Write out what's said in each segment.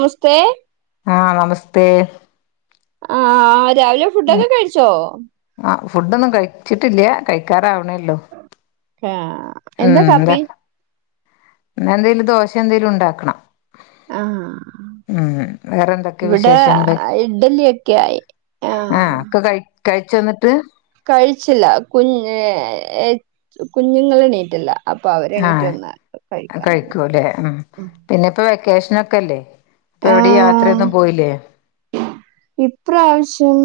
നമസ്തേ ആഹ് നമസ്തേ ആഹ് രാവിലെ ഫുഡൊക്കെ കഴിച്ചോ ആഹ് ഫുഡൊന്നും കഴിച്ചിട്ടില്ല കഴിക്കാറാവണേള്ളു ആഹ് ഉം അതെ പിന്നന്തേലും ദോശ എന്തെലും ഉണ്ടാക്കണം ആഹ് ഉം വേറെ എന്തൊക്കെ ഇവിടെ വിശേഷങ്ങള് ഇഡ്ലിയൊക്കെയായി ആഹ് ഒക്കെ കഴി കഴിച്ചോ എന്നിട്ട് കഴിച്ചില്ല കുഞ് കുഞ്ഞുങ്ങളെണീറ്റില്ല അപ്പൊ അവരെ എണീറ്റ് ആഹ് വന്ന കഴിക്ക. കഴിക്കൂല്ലേ ഉം പിന്നെ ഇപ്പ വെക്കേഷൻ ഒക്കെല്ലേ ഇപ്പൊ ആ എവിടെ യാത്രയൊന്നും പോയില്ലേ. ഇപ്രാവശ്യം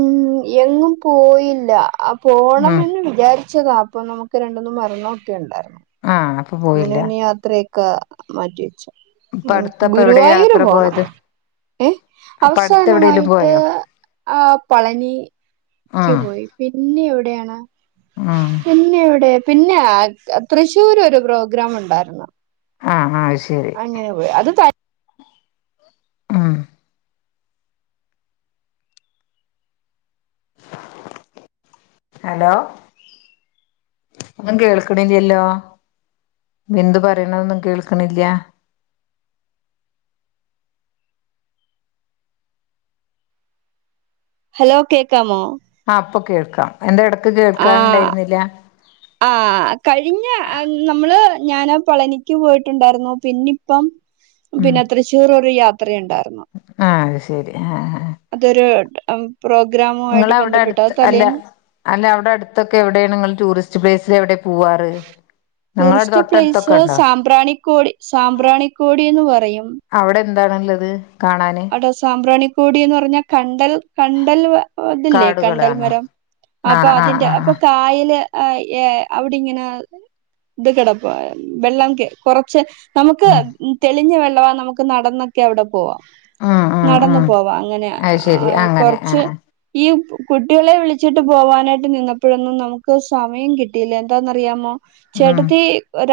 എങ്ങും പോയില്ല. ആ ഉം പോണംന്നു വിചാരിച്ചതാ അപ്പൊ നമുക്ക് രണ്ടുമൂന്നു മരണം ഉണ്ടായിരുന്നു. ആഹ. അങ്ങനെ ഒന്ന യാത്രയൊക്കെ മാറ്റിവെച്ചു. ഇപ്പ അടുത്തപ്പ എവിടെയാ ഗുരുവായൂര് യാത്ര പോണം. പോയത് ഏ അപ്പ അടുത്ത് എവിടേലും അവസാനമായിട്ട്. പോയോ ആ പളനി ക്ക് പോയി. പിന്നെ എവിടെയാണ് ആഹ. പിന്നെ ഇവിടെ. പിന്നെ തൃശ്ശൂര് ഒരു പ്രോഗ്രാം ഉണ്ടായിരുന്നു. ആഹ ആഹ് ശരി അങ്ങനെ പോയി അത്. ഉം. ഹലോ. ഒന്നും കേൾക്കണില്ലല്ലോ. എന്ത് പറയണൊന്നും കേൾക്കണില്ല. ഹലോ കേക്കാമോ. ആ ഇപ്പൊ കേൾക്കാം എന്ത ഇടക്ക് ആ കേൾക്കാനണ്ടായിരുന്നില്ല. ആ. കഴിഞ്ഞ നമ്മള് ഞാൻ പളനിക്ക് പോയിട്ടുണ്ടായിരുന്നു. പിന്നെ ഇപ്പം പിന്നെ തൃശ്ശൂർ ഒരു യാത്രയുണ്ടായിരുന്നു. ആഹ അത് ശരി ആഹ. അതൊരു. പ്രോഗ്രാം. നിങ്ങള അവിടെ അടുത്ത് അല്ല അല്ല അവിടെ അടുത്തൊക്കെ എവിടെയാണ് നിങ്ങൾ ടൂറിസ്റ്റ്. ടൂറിസ്റ്റ് പ്ലേസൽ എവിടെയാ പോവാറ്. നിങ്ങളടെ ടൂറിസ്റ്റ് തൊട്ടടുത്തൊക്കെ പ്ലേസ് ഉണ്ടോ സാമ്പ്രാണിക്കോടി സാമ്പ്രാണിക്കോടി എന്ന് പറയും. അവടെ എന്താണുള്ളത് കാണാന്. എടാ സാംബ്രാണിക്കൂടി എന്ന് പറഞ്ഞാൽ കണ്ടൽ. കണ്ടൽ അതില്ലേ കണ്ടൽ കാടുകളാണോ മരം ആ അപ്പൊ ആ അതിന്റെ ആ അപ്പൊ ആ കായല്. ആ ഏ അവിടിങ്ങനെ ഇത് കിടപ്പ വെള്ളം കൊറച്ച്. നമുക്ക് ഉം തെളിഞ്ഞ വെള്ളവാ. നമുക്ക് നടന്നൊക്കെ അവിടെ പോവാം. ഉം ഉം നടന്നു ഉം പോവാ അങ്ങനെ അത് ശരി അങ്ങനെ ആ കൊറച്ച്. ആ ഈ കുട്ടികളെ വിളിച്ചിട്ട് പോവാനായിട്ട് നിന്നപ്പോഴൊന്നും നമുക്ക് സമയം കിട്ടിയില്ല എന്താന്ന്റിയാമോ. ഉം ചേട്ടത്തി.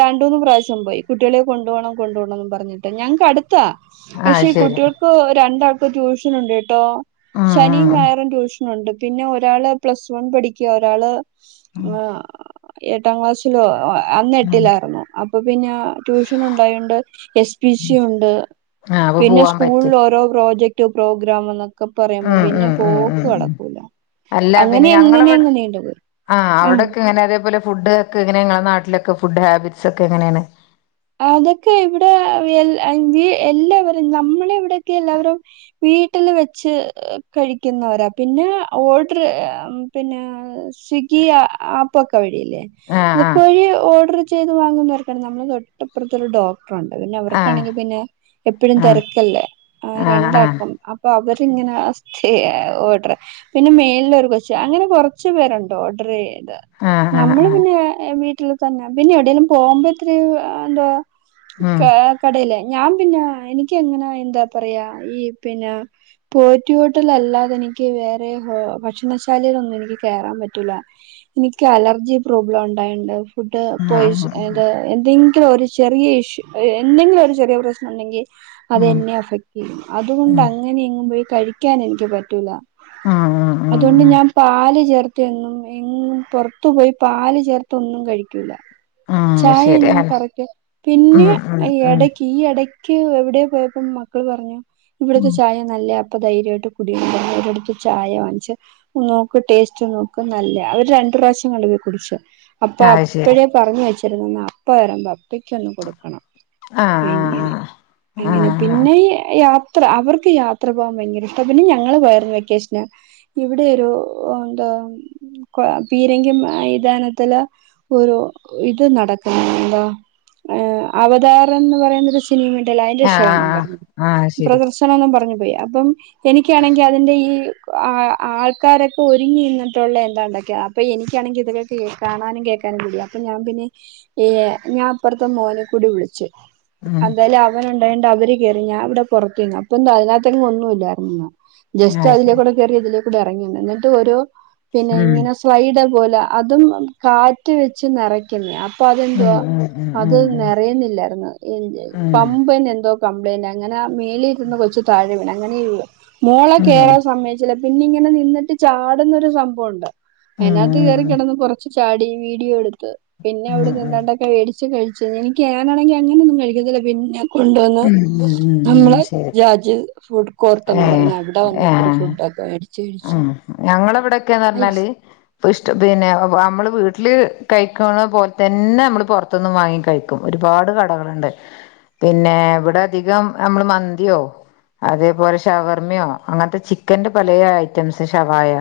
രണ്ട് മൂന്ന് പ്രാവശ്യം പോയി കുട്ടികളെ കൊണ്ടപോണം കൊണ്ടപോണം എന്ന് പറഞ്ഞിട്ട് ഞങ്ങക്ക് അടുത്താ ആ പക്ഷെ ഈ ശരി കുട്ടികൾക്ക് രണ്ടാൾക്ക് ട്യൂഷൻ ഉണ്ട് കേട്ടോ. ഉം ശനിയും ഉം ഞായറും ട്യൂഷൻ. ണ്ട് പിന്നെ ഒരാള് പ്ലസ് വൺ പഠിക്കുക. ഒരാള് ആ എട്ടാം ക്ലാസിലോ. ഉം അന്നെട്ടിലായിരുന്നു. അപ്പൊ പിന്നെ ട്യൂഷൻ ഉണ്ടായോണ്ട് എസ് പി സി ഉണ്ട്. ആഹ് അപ്പൊ പൂവാം ഫ ഓരോ പ്രോജക്റ്റ് പ്രോഗ്രാം എന്നൊക്കെ പറയുമ്പോ ഉം പിന്നെ ഉം ഉം പോക്ക് ഉം ഉം നടക്കൂല. അല്ല അങ്ങനെ പിന്നെ എങ്ങനെ ഞങ്ങളവിടെ. അങ്ങ് നീണ്ടുപോയി ആ അവിടക്കെ ഇങ്ങനെ അതേപോലെ ഫുഡ് ഒക്കെങ്ങനെങ്ങള നാട്ടിലൊ ഫുഡ് ഹാബിറ്റ്സ് ഒക്കെ എങ്ങനെയാണ് അതൊക്കെ ഇവിടെ എല്ലാ ആൻറി എല്ലാവരും നമ്മളെ ഇവിടെക്കെ എല്ലാവരും. വീട്ടിൽ വച്ച്‌ കഴിക്കുന്നവരാ പിന്നെ ഓഡർ പിന്നെ. സ്വിഗ്ഗി ആപ്പൊക്ക വഴില്ലേ. ആ ആ അതൊക്കെ വഴി ഓർഡർ ചെയ്ത് വാങ്ങുന്നവർക്കാണ് നമ്മള് തൊട്ടപ്പുറത്ത ഒരു ഡോ. ക്ടർണ്ട് പിന്നെ ആ അവർക്കാണെങ്കി പിന്നെ എപ്പഴും ആ തിരക്കല്ലേ. ആ രണ്ടാക്കും അപ്പൊ അവരിങ്ങനെ ഓഡർ. പിന്നെ മേളിലൊരു കൊച്ച അങ്ങനെ കുറച്ചു പേരുണ്ട് ഓർഡർ ചെയ്ത്. ആ ആ ആ നമ്മള് ആ പിന്നെ വീട്ടില് തന്നെ പിന്നെ എവിടെങ്കലും പോകുമ്പോ ഇത്ര എന്താ. ഉം ക കടയിലേ ഞാൻ പിന്ന എനിക്ക് എങ്ങനെ എന്താ പറയാ ഈ പിന്ന പോറ്റിഹോട്ടലല്ലാതെനിക്ക് വേറെ ഹോ ഭക്ഷണശാലയിലൊന്നു എനിക്ക് കേറാൻ പറ്റൂല്ല എനിക്ക് അലർജി പ്രോബ്ലം ഒണ്ടായോണ്ട് ഫുഡ് ഉം പോയിസ് ഉം അത് എന്തെങ്കിലോ ഒരു ചെറിയ ഇഷ്യൂ എന്തെങ്കിലു ഒരു ചെറിയ പ്രശ്നം ഒണ്ടെങ്കിൽ ഉം ഉം അതെന്നെ അഫക്ട്യ്യും അതുകൊണ്ട് അങ്ങനെയ എങ്ങും പോയി കഴിക്കാൻ എനിക്ക് പറ്റൂല ഉം ഉം അതുകൊണ്ട് ഉം ഞാൻ പാല് ചേർത്തിയ ഒന്നും എങ്ങും പോർത്തു പോയി പാല് ചേർത്തൊന്നും കഴിക്കൂല ആഹ് ചായ ശെരിയാ ഞാൻ കറക്റ്റ് പിന്നെ യെടക്ക് ഈ യെടക്ക് എവിടെയോ പോയപ്പോ മക്കള് പറഞ്ഞു ഇവിടത്തെ ഉം ചായ നല്ല അപ്പ ധൈര്യയിട്ട് കുടിന്ന് പർഞ്ഞ് അവരടുത്ത് ചായ വാച്ചേ - നോക്ക് ടേസ്റ്റ് നോക്ക് നല്ല്യ അവര് രണ്ട് പ്രാശങ്ങണ്ട് പോയി കുടിച്ചു അപ്പ അത് ശരി അപ്പഴേ പറഞ്ഞ് വെച്ചിരിന്നാന്ന അപ്പ വരുമ്പോ അപ്പയ്ക്കൊന്ന് കൊടുക്കണം ആ ആ ആ അങ്ങിനെ ആ അങ്ങനെ പിന്നെയ്യ് യാത്ര അവർക്ക് യാത്ര പോകാൻ ഭയങ്കര ഇഷ്ട പിന്നെ ഞങ്ങള് പോയരാണ് വെക്കേഷന് ഇവിടെരു ആ എന്താ കൊ പീരങ്കി മൈതാനത്തില ഒരു ഇത് നട- പിന്നെ എന്താ എ അവതാരം എന്ന് പറയന്നാരു- സിനിമിണ്ടല്ല് അയിന്റെ ആ ആ ഷോയെന്ന് പറഞ്ഞ് ആ അത് ശരി പ്രദർശനനൊന്ന് പറഞ്ഞു പോയി അപ്പം എനിക്കാണെങ്കി അതിന്റെ ഈ ആ ആൾക്കാരൊക്കെ ഒരുങ്ങി നിന്നിട്ടുള്ള എന്താണ്ടാക്കെ അപ്പ എനിക്കാണെങ്കിൽ ഇതൊക്കെ കേ കാണാനും കേൾക്കാനും കൂടിയ അപ്പ ഞാൻ പിന്നെ ഏഹ് ഞാൻ അപ്പർത്തെ മോനെ കൂടി വിളിച്ചു ഉം അന്തായാലും അവ അവന് ഒണ്ടായണ്ട് അവര് കേറി. ഞാൻ ഇവിടെ പൊർത്ത് നിന്ന്. അപ്പ എന്ത അതിനകത്തെങ്ങും ഒന്നു ഇല്ലാരുന്നു. ജസ്റ്റ് അത് ശരി അതിലേക്കൂടെ കേറി ഇതിലേക്കൂടെ ഇറങ്ങിന്ന് എന്നിട്ടും ഓരോ പിന്നെ ഉം ഇങ്ങനെ സ്‌ വൈഡ പോലെ അതും കാറ്റ് വെച്ച് നേറക്കുന്നെയാ. അ അപ്പ ഉം അതെന്തുവ ഉം അത് ഉം നെറയന്നില്ലാര്ന്നെന്ന്. എന്തയ്യി ഉം പമ്പ്നെ എന്തോ കംപ്ലൈയിന്റ് അങ്ങനെ ആ മേളിരുന്ന കൊച്ചു താഴെ വീണ് അങ്ങനെയോള്ള മോളെ ഉം ഉം ഉം കേറാൻ സമയച്ചില്ല. പിന്നെ ഇങ്ങനെ നിന്നിട്ട് ചാടുന്നൊരു സംഭവോണ്ട്. ഉം അതിനകത്ത് കേറി കിടന്ന് കൊറച്ച് ചാടി വീഡിയോ എടുത്ത് പിന്നെ ഉം ഉം അവിടെന്ന് ഉം എന്താണ്ടൊക്കെ വേടിച്ച് കഴിച്ചു. എനിക്ക് ഞാനാണങ്കി അങ്ങനെയൊന്നും കഴിക്കത്തില്ല പിന്നെ- കൊണ്ടുവന്നു ഉം ഉം ഉം നമ്മളെ ശരി രാജി ഫുഡ് കോർട്ട്ന്ന് ഏഹ് പറഞ്ഞ് അവിടെ വന്ന് ഇത്തിരി ഫുഡൊക്കെ [unintelligible] ആഹ് ഞങ്ങടിവിടെക്കെന്ന് ഐസ് പർഞ്ഞാല് പൂഷ്ഡ് പിന്നെ നമ്മള് വീട്ടില് കഴിക്കണ പോലെ തന്നെ നമ്മള് പോർത്തന്ന് വാങ്ങി കഴിക്കും. ക്കും. ഒരുപാട് കടകള്ണ്ട്. പിന്നെ ഇവിടെ അധികം നമ്മള് മന്തിയോ അതേപോലെ ഷവർമ്മയോ അങ്ങനത്തെ ചിക്കന്റെ പലേ ഐറ്റംസ് ഷവായ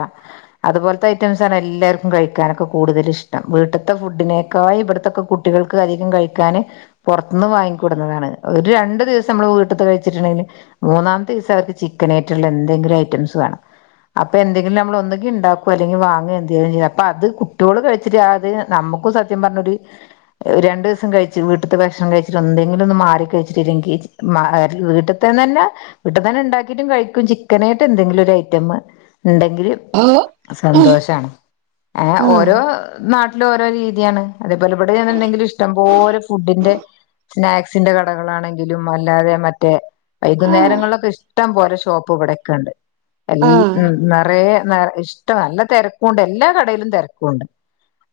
അതുപോലത്തെ ഐറ്റംസാണ് എല്ലാർക്കും കഴിക്കാനൊക്കെ കൂടുതല് ഇഷ്ടം. വീട്ടത്തെ ഫുഡിനേക്കായും ഇവിടത്തെക്കെ കുട്ടി കൾക്ക് അധികം കഴിക്കാന് പൊർത്തന്ന് വാങ്ങിക്കൂടുന്നതാണ് ഒരു രണ്ടു ദിവസം നമ്മള് വീട്ടത്ത് കഴിച്ചിട്ട്ണ്ടെങ്കില് മൂന്നാമത്തെ ദിവസവർക്ക് ചിക്കനായിട്ടുള്ള എന്തെങ്കിലും ഐറ്റംസ് വേണം. അപ്പ എന്തെങ്കിലും നമ്മളൊന്നെങ്കി ഇണ്ടാക്കോ അല്ലെങ്കി വാങ്ങോ എന്തെങ്കിലും ചെയ്യും. അപ്പ അത് കുട്ട്യോള് കഴിച്ചിട്ട് അത് നമ്മക്കു സ ത്യം പർഞ്ഞൊരു രണ്ടുസം കഴിച്ചു വീട്ടത്ത ഭക്ഷണം കഴിച്ചിട്ട് എന്തെങ്കിലൊന്ന് മാറി കഴിച്ചിട്ടില്ലെങ്കി- മാ ര് വീട്ട്ത്തെന്നന്നെ വീട്ടിൽ തന്നെ ഉണ്ടാക്കിട്ടും കഴിക്കും ചിക്കനായിട്ട് എന്തെങ്കിലും ഒരു ഐറ്റം മ ഇണ്ടെങ്കില് ഓ സന്തോഷാണ്. അ ആ ഓരോ നാട്ട്ല് ഓരോ രീതിയാണ് അതേപോലെ ഇവിടെന്നുണ്ടെങ്കിൽ ഇഷ്ടംപോലെ ഫുഡിന്റെ- സ്നാക്സിന്റെ കടകളാണെങ്കിലും അല്ലാതെ മറ്റേ ആ വൈകുന്നേരങ്ങളിലൊക്കെ ഇഷ്ടം പോലെ ഷോപ്പ് ഇവിടെക്കെണ്ട്. ആ എല്ലാ നെറയെ നേറ ഇഷ്ടാ നല്ല തിരക്കുണ്ട്. എല്ലാ കടയിലും തിരക്കുണ്ട്.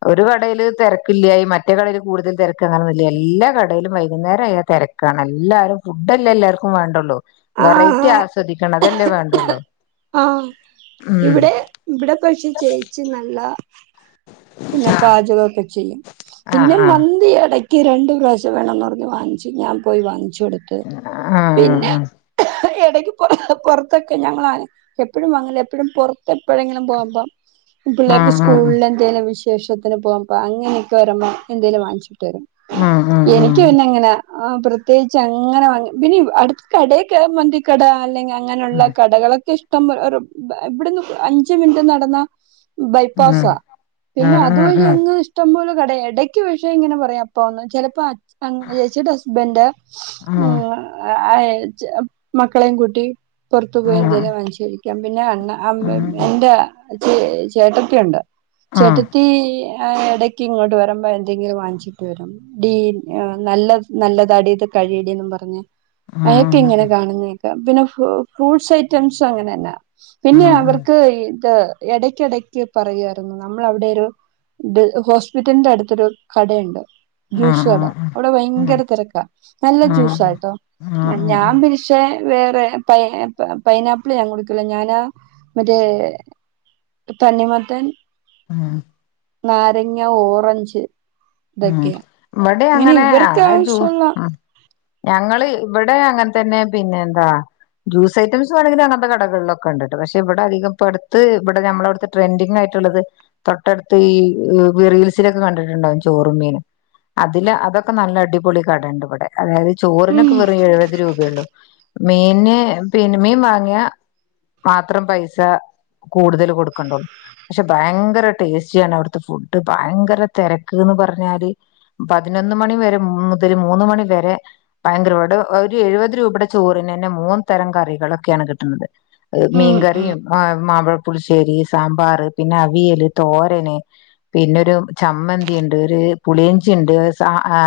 ഒരു കടയില് തെരക്കില്ലായി മറ്റേ കടയില് കൂടുതൽ തെരക്ക് അങ്ങനൊന്നില്ല എല്ലാ കടയിലും വൈകുന്നേരം ആയാ തെര- ക്കാണ് എല്ലാരും ഫുഡല്ലേ എല്ലാർക്കും വേണ്ടുള്ളൂ വെറൈറ്റി ആസ്വദിക്കണം അതല്ലേ വേണ്ടുള്ളൂ ആഹ്. ഉം ഇവിടെ ഇവിടെ പക്ഷെ ചേച്ചി നല്ല പിന്നെ പാചകൊക്കെ ചെയ്യും പിന്നെ ആഹ് മ ന്തി ഇടയ്ക്ക് രണ്ട് പ്രാവിശ്യം വേണമെന്ന് പറഞ്ഞ് വാങ്ങിച്. ഞാൻ പോയി വാങ്ങിച്ചു കൊടു ആഹ് എടക്ക് പൊറത്തൊക്കെ ഞങ്ങളാണ്. എപ്പഴും അങ്ങനെ എപ്പഴും പൊറത്ത് എപ്പഴെങ്കിലും പോകുമ്പം ആഹ് പിള്ളേർക്ക് ആഹ് സ്കൂളില് എന്തേലും വിശേഷത്തിന് പോകുമ്പ അങ്ങനൊക്കെ വരുമ്പ എന്തേലും വാങ്ങിച്ചു. ആഹ് ആഹ് ആഹ് എനിക്ക് പിന്നങ്ങനെ പ്രത്യേകിച്ച് അങ്ങനെ വാങ്ങി പിന്നെ അടുത്ത് കടയൊക്കെ മന്തിക്കട അല്ലെങ്കിൽ അങ്ങനെയുള്ള കടകളൊക്കെ ഇഷ്ടം ഇഷ്ടംപോലെ ഒരു ഇവിടുന്ന് അഞ്ചു മിനിറ്റ് നടന്നാ. ബൈപ്പാസാ ആഹ് ആഹ് ആഹ് ആഹ് ആഹ് പിന്നെ ആഹ് അതുവഴി അങ്ങ്. ഇഷ്ടം പോലെ കടയാ. എടയ്ക്ക് പക്ഷേ ഇങ്ങനെ പറയാ അപ്പ വന്ന് ചിലപ്പ അങ്ങ് ചേച്ചിയുടെ ഹസ്ബൻഡ് ഉം [unintelligible] മക്കളെയും കൂട്ടി പൊറത്തു പോയി എന്തേലും വാങ്ങിച്ചു കഴിക്കാം പിന്നെയാണ് ആഹ് ആഹ് ആഹ് അമ്മേം ആഹ് ആഹ് എന്റെ ചേ ചേട്ടത്തി ഒണ്ട്. ചേട്ടത്തീ ആഹ് എടക്ക് ഇങ്ങോട്ട് വരുമ്പ എന്തെങ്കിലും വാങ്ങിച്ചിട്ട് വരും. ഡീ നല്ല നല്ലതാടിത് കഴിയെടിന്നു പറഞ്ഞ്. തിന്ന്ണെ കാണുന്നേക്കാം പിന്നെ ഫ്രൂഡ് ഫ്രൂഡ്സൈറ്റംസങ്ങനെയല്ല പിന്നെയവർ ക്ക് ഇത് എടക്കെടക്ക് പറയുവായിരുന്നു. നമ്മളവിടെയൊരു ഇത് ഹോസ്പിറ്റലിന്റെ അടുത്തൊരു കടയുണ്ട്. ജ്യൂസ് ആഹ് ആഹ് കടാ ആഹ് അവിടെ ആഹ് വയങ്കര തെരക്കാ നല്ല ആഹ് ജ്യൂസാട്ടോ ആഹ് ആഹ് ഞാൻ പക്ഷേ വേറെ പൈ പൈനാപ്പിള് ഞാൻ കുടിക്കൂല ഞാനാ മറ്റേ തണ്ണിമത്തൻ ആഹ് നാരങ്ങ, ഓറഞ്ച്. ഉം ഇതൊക്കെയാ ഇങ്ങനെ ഇബടെയങ്ങനെ ആ ഇവർക്ക് ജൂ ആവശ്യമുള്ള ഞങ്ങള് ഇബടെങ്ങൻത്തന്നെ പിന്നെന്താ. ജൂസൈറ്റംസ് വേണങ്കി അങ്ങത്തെ കടകളിലൊക്കെണ്ടട്ടോ പക്ഷെ ഇവിടധികം ഇപ്പടുത്ത് ഇബടെ ഞമ്മളെടു ട്രെൻഡിങ്ങായിട്ടുള്ളത് തൊട്ടടുത്ത് ഈ റീൽസിലൊക്കെ കണ്ടിട്ടുണ്ടാവും. ചോറും, മീനും അതില് അതൊക്കെ നല്ല അടിപൊളി കടണ്ട് വെടെ. അതായത് ഉം ചോറിനൊക്കെ വെറും എഴുപത് രൂപയൊള്ളു. മീന് പിന്നെ മീൻ മാങ്ങിയ മാത്രം പൈസാ കൂടുതല് കൊടുക്കണ്ടൊള്ളൂ. പക്ഷെ ഭയങ്കര ടേസ്റ്റിയാണ് അവിടുത്തെ ഫുഡ് ഭയങ്കര തെര. ക്ക്ന്ന് പറഞ്ഞാല് പതിനൊന്ന് മണി വരെ മുതൽ മൂന്ന് മണി വരെ. ഭയങ്കരവെടെ ഒരു എഴുപത് രൂപയുടെ ചോറിനെന്നെ മൂന്ന് തരം കറികളൊക്കെയാണ് കിട്ട്ണത്. അഹ് മീൻ ഉം ഉം കറിയും ആ. മാമ്പഴപ്പുളിശ്ശേരി, സാമ്പാർ, പിന്നെ അവിയല്, തോരന് പിന്നൊരു ചമ്മന്തി. ണ്ട് ഒരു പുളിയിഞ്ചിയിണ്ട്, സ ആ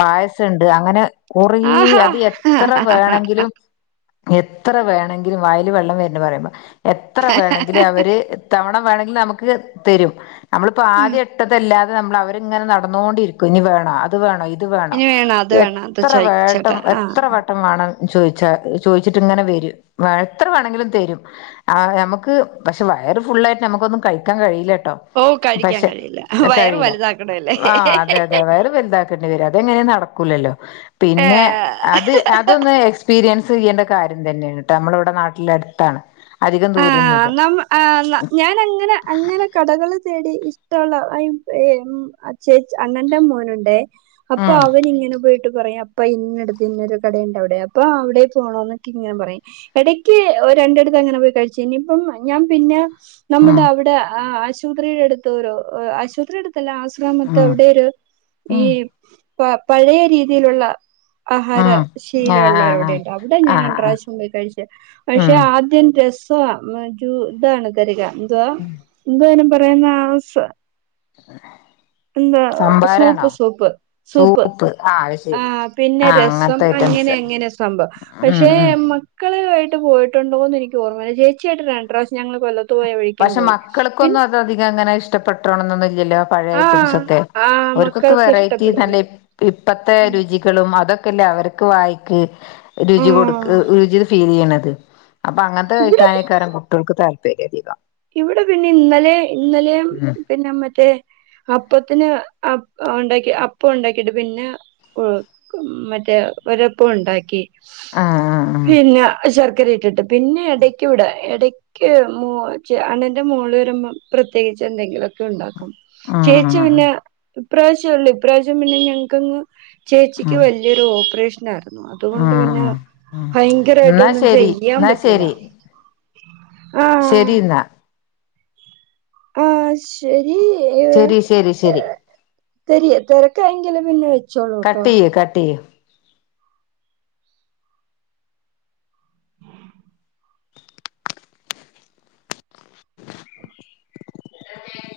പായസണ്ട് അങ്ങനെ. കൊറേ ആഹാ അതെത്ര വേണങ്കിലും. എത്ര വേണെങ്കിലും വായില് വെള്ളം വരണെണ്ട് പറയുമ്പോ എത്ര വേണങ്കിലു അവര് ത്തവണ വേണങ്കിലും നമക്ക് തെരും നമ്മളിപ്പോ ഉം ആദ്യം ഇട്ടതല്ലാത്ത നമ്മള് അവരിങ്ങനെ നടന്നോണ്ടിരിക്കും ഇനി വേണോ അത് വേണോ ഇത് വേണോ ഇനി വേണം അത് വേണം അത് എത്ര വേട്ടം ചോയിച്ചേട്ടാ എത്ര ആഹ് വട്ടം വേണം ഇത്. ചോയ്ച്ചാ ചോയ്ച്ചിട്ട്ങ്ങനെ വെരും എത്ര വേണങ്കിലും തെരും. ആ നമ്മുക്ക് പക്ഷെ വയറ് ഫുള്ളായിട്ട് നമുക്കൊന്നും കഴിക്കാൻ കഴിയില്ലട്ടോ. ഓ കഴിക്കാം കഴിക്കാം കഴിയില ആഹ് അതെ അതെ വയറ് വലുതാ ക്കേണ്ടി വെരും അതെങ്ങനെ നടക്കൂലല്ലോ? പിന്നെ അത്. ഏഹ് അതൊന്ന് എക്സ്പീരിയൻസെയ്യേണ്ട കാര്യം തന്നേണ് ട്ടോ നമ്മള് വടെ നാട്ടിലട്ത്താണ്. അധികം ദൂരൊന്നു അന്നം ഏഹ് ന്നാ ഞാനങ്ങനെ അങ്ങനെ കടകള് തേടി ഇഷ്ടവൊള്ള ചേച്ചി അണ്ണന്റെ മോനുണ്ടേ ഉം അപ്പവനിങ്ങനെ പോയിട്ട് പറയാ അപ്പ ഇന്നടുത്ത് ഇന്നൊരു കടയുണ്ട് അവിടെ അപ്പൊ അവിടെക്ക് പോണോന്നൊക്കെങ്ങനെ പറയും ഇടയ്ക്ക് ഒരു രണ്ടിടുത്ത് അങ്ങനെ പോയി കഴിച്ചു ഇനിയിപ്പം ഞാൻ പിന്നെ ഉം നമ്മുടവിടെ ആ ആശു പത്രിയുടെ അടുത്തരോ ആശുപത്രിടടുത്തല്ല ഉം ആശ്രാമത്തവിടെയൊരു ഈ ഉം പ പഴയ രീതിയിലുള്ള ആഹാര ഉം ആഹ് ആഹ് ആഹ് ശീലവൊള്ളവരവിടെയുണ്ട് അവിടെ ഞാൻ ആഹ് ആഹ് രണ്ട്രശ്യം പോയി കഴിച്ചെ പക്ഷെ ഉം ആദ്യം രസ ഒരു ഇതാണ് തരിക എന്തുവാ എന്തോ അയിന് പറയുന്നെ ആ ഒരു സാധ എന്താ സംഭാരാണോ സൂപ്പ് സൂപ്പ് സൂപ്പ് ആഹ് അത് ശരി ആഹ് പിന്നെ ആഹ് രസം അങ്ങനത്തെ ഐറ്റംസ് അങ്ങനെയങ്ങ ങ്ങനെ സംഭവം ഉം പക്ഷെ ഉം മക്കളുമായിട്ട് പോയിട്ടുണ്ടോന്ന് എനിക്ക് ഓർമ്മ ചേച്ചിയായിട്ട് രണ്ട് പ്രാവശ്യ ഞങ്ങള് കൊല്ലത്ത് പോയആ വീക്കെന് പോയി പിന്നെ പ്പഅധികം അങ്ങനെ ഇഷ്ടപ്പെട്ടോണന്നൊന്നുല്ല്യല്ലോ പഴേ ആ ഐറ്റംസ് ഒക്കെ ആ ഓര്ക്കൊക്കെ മക്കൾക്ക് വെറൈറ്റി ഇഷ്ടപ്പെടില്ല നല്ല ഇപ്പത്തെ ഉം രുചികളും അതൊക്കെല്ലേ അവർക്ക് വായിക്ക് ആ രുചി കൊടുക്ക്‌ രുചി ഫീൽ ചെയ്യണത് അപ്പൊ അങ്ങൻ ത്തെ ഇവിടെ കഴിക്കാനേക്കാരം കുട്ടിയോള്ക്ക് താല്പര്യം അധികം ഇവിടെ പിന്നെ ഇന്നലെ ഇന്നലേം ഉം പിന്നെ മറ്റേ അപ്പത്തിന് അ ഉണ്ടാക്കി അപ്പം ഉണ്ടാക്കിട്ട് പിന്നെ മറ്റേ ഒരപ്പ ഉണ്ടാക്കി ആഹ് പിന്നെ ശർക്കര ഇട്ടിട്ട് പിന്നെ എടയ്ക്ക് ഇവിടെ ഇടയ്ക്ക് മോ ച്ച് അണ്ണൻന്റെ മോള് വരുമ്പം പ്രത്യേകിച്ച് എന്തെങ്കിലൊക്കെ ഉണ്ടാക്കും ആഹ് ചേച്ചി ആഹ് ആഹ് പിന്നെ ആഹ് ഇപ്രാവശ്യഇല്ല ഇപ്രാവശ്യം പിന്നെ ഞങ്ങക്ക്ങ്ങ് ചേച്ചിക്ക് ആഹ് വല്ല്യൊരു ഓപ്പറേഷനായിരുന്നു അതുകൊണ്ട് ഉം പിന്നെ ഉം ഉം ഭയങ്കരമായിട്ട് എന്നാ ഒന്നും ശരി ചെയ്യാൻ എന്നാ പറ്റില്ല ശരി ആഹ് ശരി ഇന്നാ ആഹ് ശരി ഇഹ് ശരി ശരി ശരി തെരി തെരക്കാണെങ്കില് പിന്നെ വെ കട്ടിയ്യ് കട്ടിയ്യ്